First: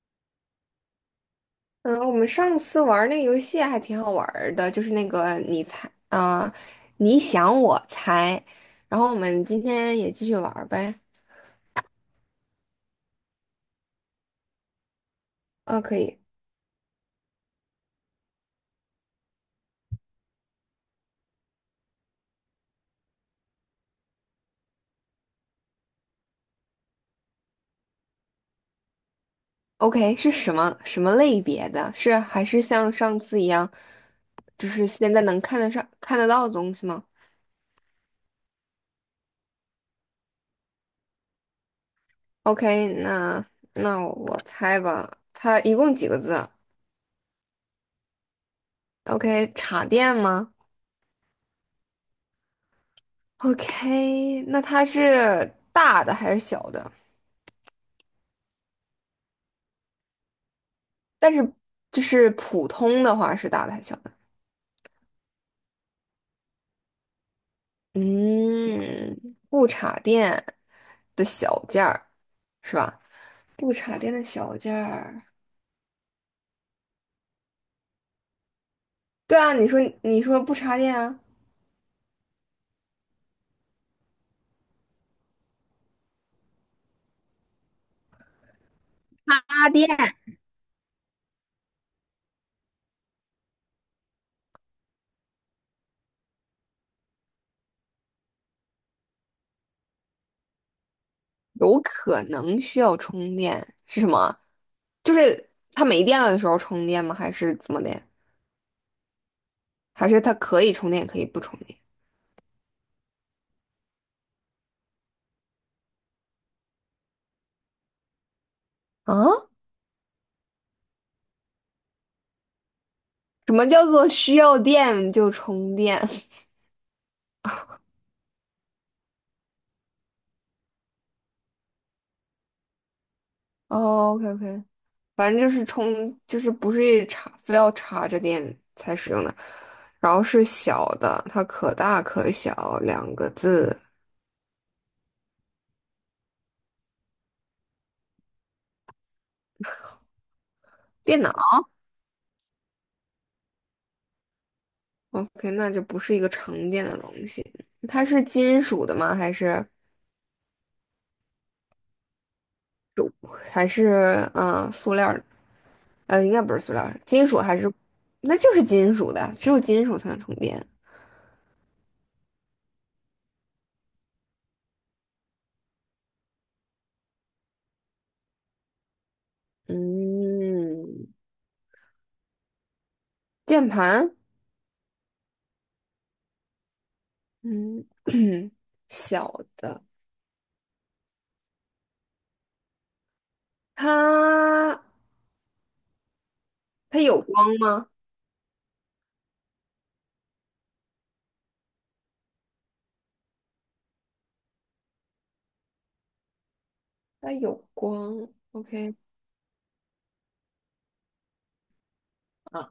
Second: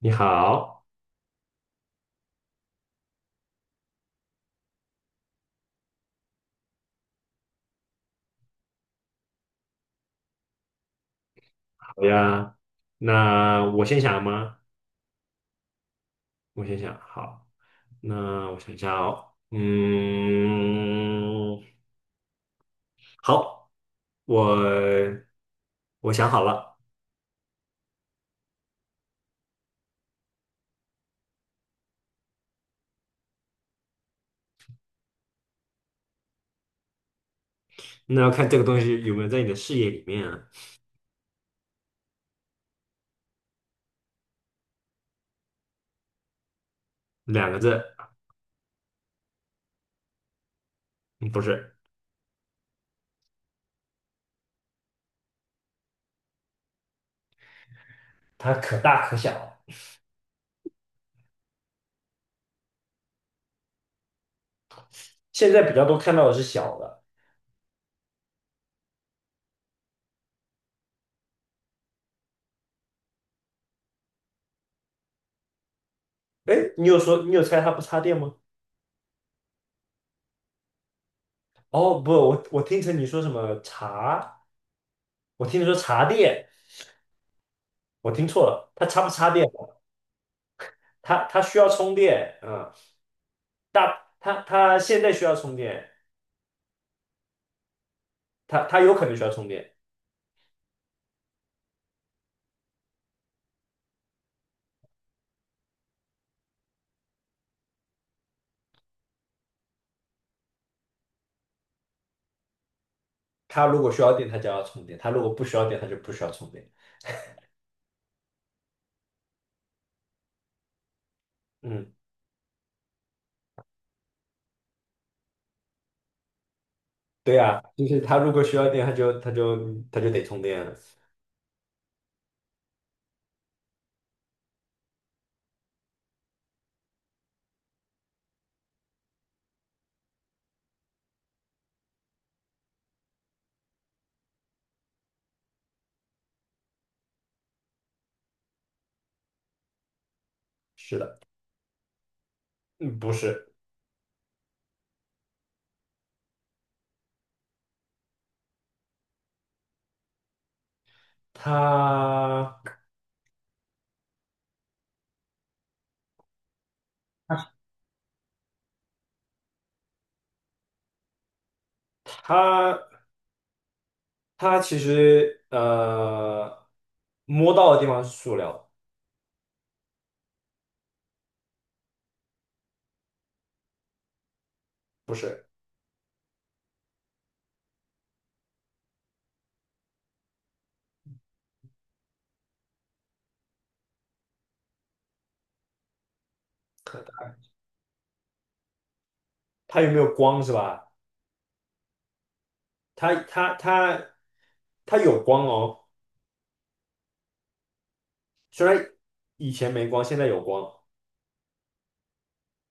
你好，嗯，我们上次玩那个游戏还挺好玩儿的，就是那个你猜，啊、你想我猜，然后我们今天也继续玩儿呗。好呀。那我先想吗？啊，可以我先想，好。那我想一下哦，好，我我想好了。，OK，是什么什么类别的？是还是像上次一样，就是现在能看得上、看得到的东西吗那要看这个东西有没有在你的视野里面啊。？OK，那我猜吧，它一共几个字两个字，？OK，插电吗嗯不是，？OK，那它是大的还是小的？它可大可小。但是就是普通的话是大的还是小的？现在比较多看到的是小的。嗯，不插电的小件儿是吧？不插电的小件儿，哎，你有说你有猜它不插电吗？对啊，你说不插电啊，哦，不，我听成你说什么茶，我听你说茶店，我听错了，它插不插电？插电，它需要充电，嗯，大它现在需要充电，它有可能需要充电，有可能需要充电是什么？就是它没电了的时候充电吗？还是怎么的？还是它可以充电，也可以不充电它如果需要电，它就要充电，它如果不需要电，它就不需要充电，啊？嗯，什么叫做需要电就充电？对呀，就是它如果需要电，它就得充电了，哦，OK，OK。反正就是充，就是不是插，非要插着电才使用的。然后是小的，它可大可小，两个字。是的，电脑嗯，不是，，OK，那就不是一个常见的东西。它是金属的吗？还是它还是塑料的？应该不是塑料金属还是？那就是金属的，只有金属才能充电。它它其实摸到的地方是塑料，嗯，键盘，不是，嗯，小的，它它有光吗？它有没有光是吧？它它它它有光哦。它有光虽然，OK 以前没光，现在有光。啊啊，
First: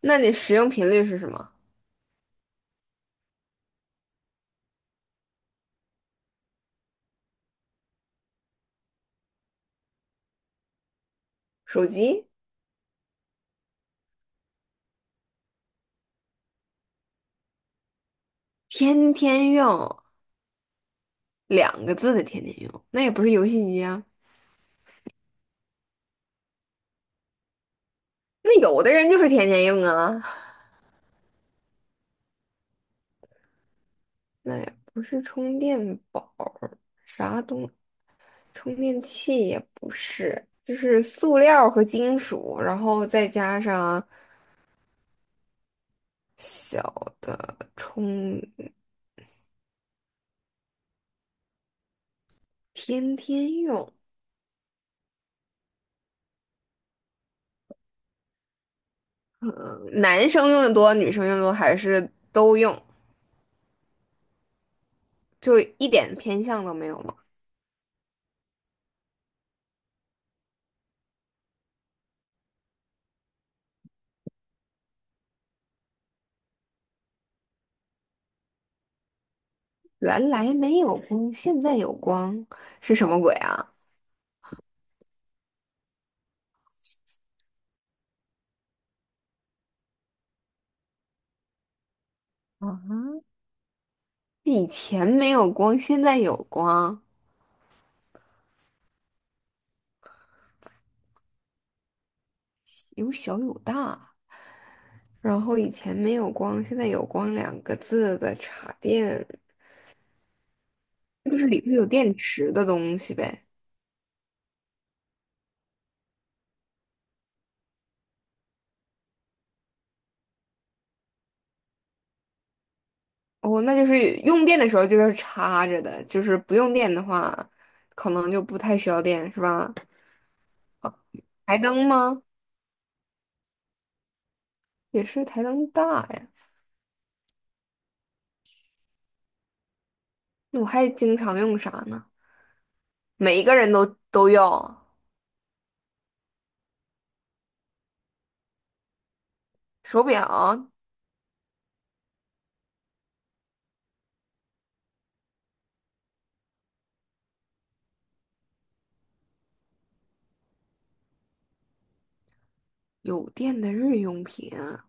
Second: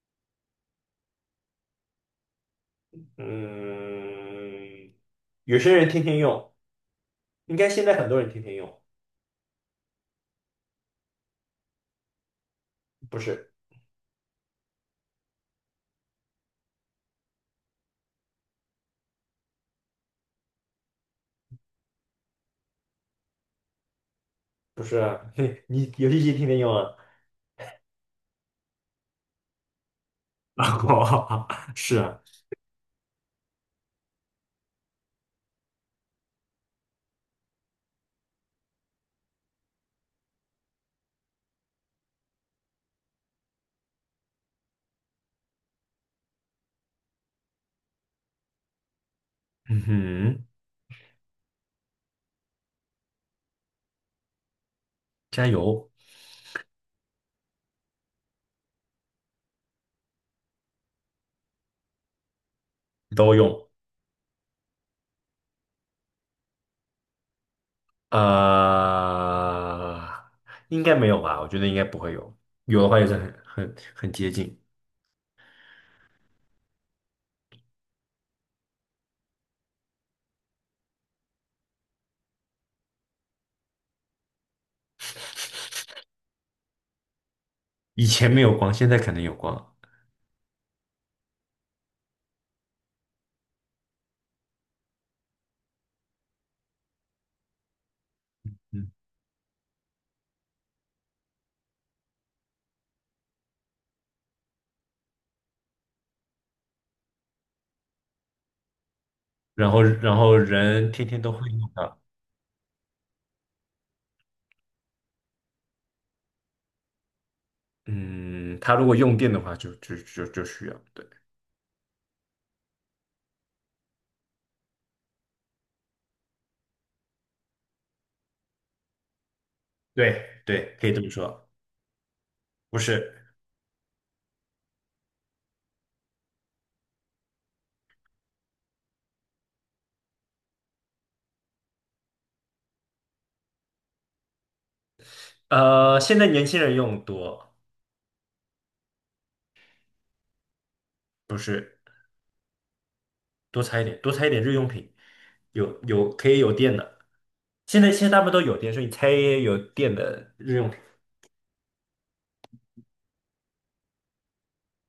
那你使用频率是什么？嗯，有些人天天用，应该现在很多人天天用，手机不是天天用，两个字的天天用，那也不是游戏机啊。不是啊，你游戏机天天用啊？那有的人就是天天用啊，哦 是啊，那也不是充电宝，啥东，充电器也不是，就是塑料和金属，然后再加上小的充，嗯哼，天天用。加油，嗯，男生用的多，女生用的多，还是都用？都用。就一点偏向都没有吗？呃，应该没有吧？我觉得应该不会有，有的话也是很接近。原来没有光，现在有光，是什么鬼啊？以前没有光，现在可能有光。以前没有光，现在有光，嗯，有小有大，然后以前没有光，现在有光两个字的插电，然后人天天都就会是用。里头有的。电池的东西呗。嗯，他如果用电的话就需要。对，哦，那就是用电的时候就是插着的，就是不用电的话，可能就不太需要电，是吧？对对，可以这么说，台灯吗？不是，也是台灯大呀，那我还经常用啥呢？每一个人都都用。现在年轻人用多，手表、不是多猜一点，多猜一点日用品，有可以有电的。现在大部分都有电，所以你猜有电的日用品，有电的日用品啊。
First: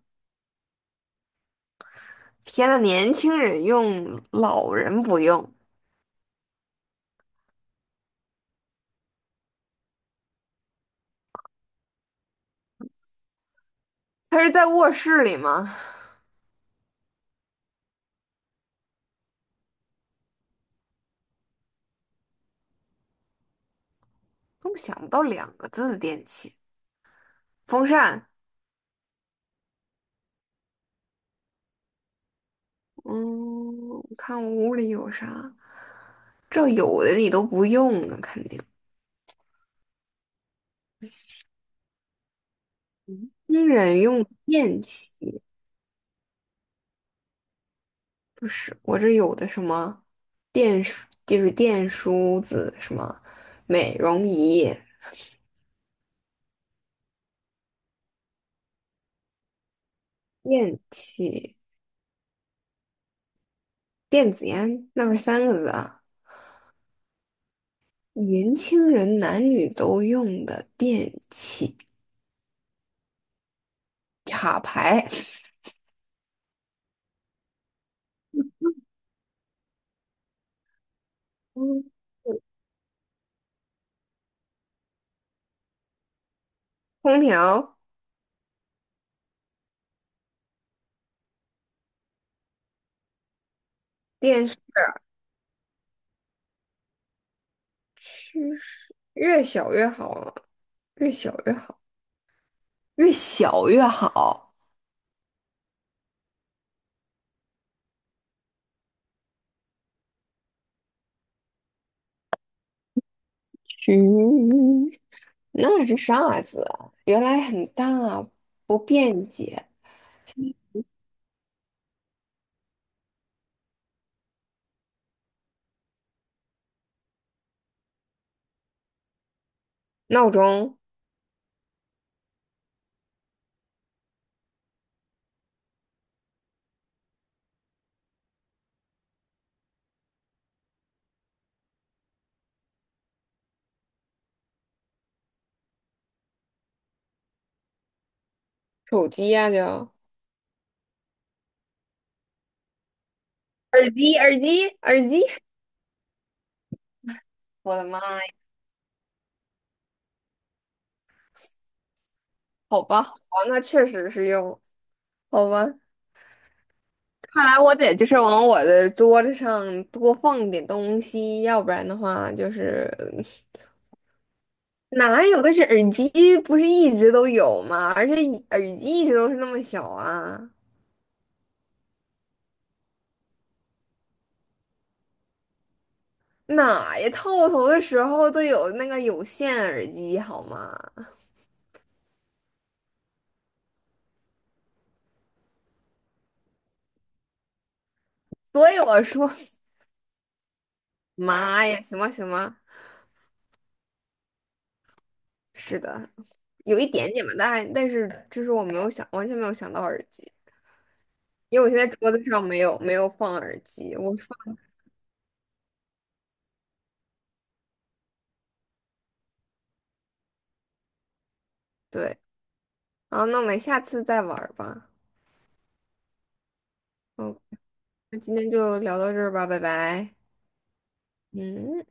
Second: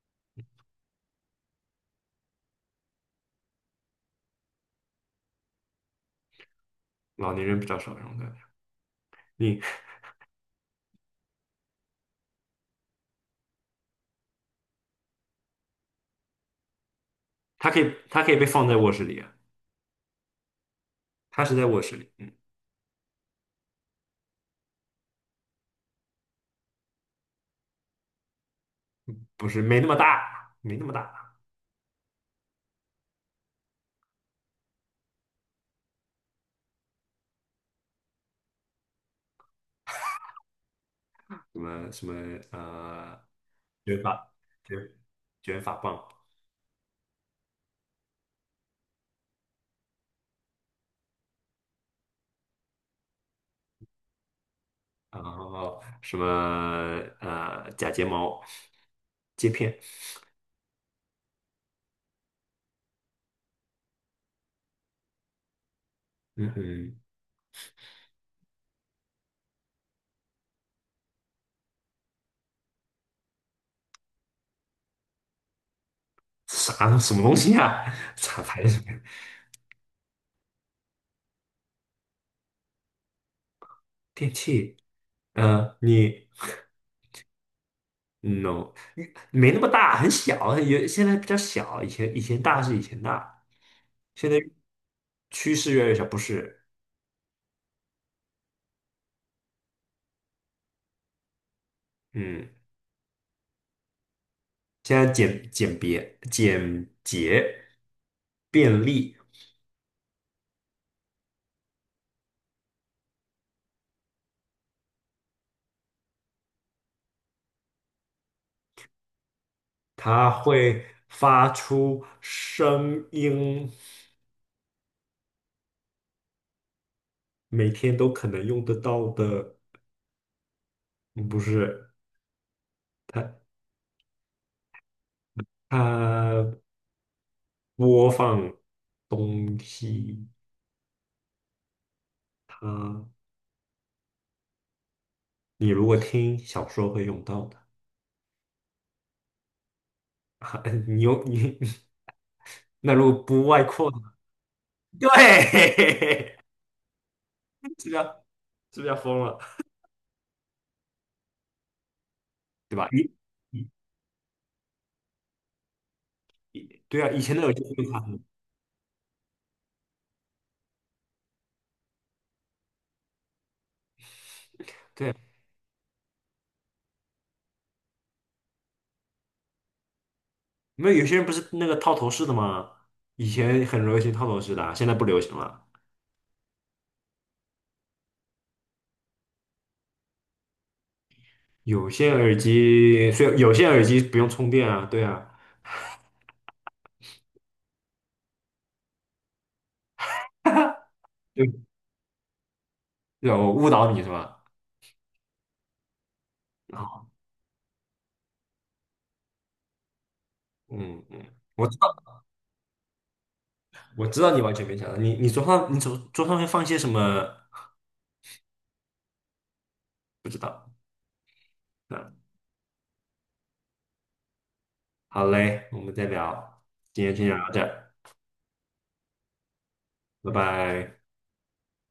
天呐，年轻人用，老人不用。老年人比较少用的。你他是在卧室里吗？它可以被放在卧室里啊，它是在卧室里，根本想不到两个字的电器。风扇，不是没那么大，没那么大。嗯，我看我屋里有啥。这有的你都不用啊，肯定。什么什么呃，新卷人用发电卷器卷发棒。不是，我这有的什么电梳，就是电梳子，什么美容仪、然后什么假睫毛、接片，电器、电子烟，那不是三个字啊？嗯嗯，年轻人男女都用的电器，插排，啥什么东西啊？啥牌子？嗯 电器？嗯，你 空调、no，你没那么大，很小，有现在比较小，以前大，现在电视，趋势越来越小，不是？趋势越小越好啊越小越好，嗯，越小越好。现在简简别简洁便利，嗯，那是啥子啊原来很大啊，不便捷。它会发出声音。每天都可能用得到的，闹钟、嗯不是它它播放东西，它你如果听小说会用到的，手机呀、就啊你用你 那如果不外扩耳呢，机、耳机、耳对，机。我的妈呀！是不是要疯了，对好吧？吧，好吧，那以确实是用，好吧。对啊，以前的看游来戏我得就是往我的桌子上多放点东西，要不然的话就是对啊，哪有？但是耳机不是一直都有吗？而且一耳机一直都是那么小啊，没有有些人不是那个套头式的吗？以前很流行套头式的啊，现在不流行了。哪呀？套头的时候都有那个有线耳机好吗？有线耳机，所以有线耳机不用充电啊，对啊。所以我说，妈呀，行吧行吧，对吧我误导你是吧？是的，有一好，点点吧，但是就是我没有想，完全没有想到耳机，嗯嗯，因为我我知现在道，桌子上没有放耳机，我我知道你放。完全没想到，你桌上会放些什么？不知道。嗯，对。好，那我们下次再玩儿吧。好嘞，我们再聊，今天先聊嗯，到这儿，那今天就聊到这儿吧，拜拜。拜拜。嗯。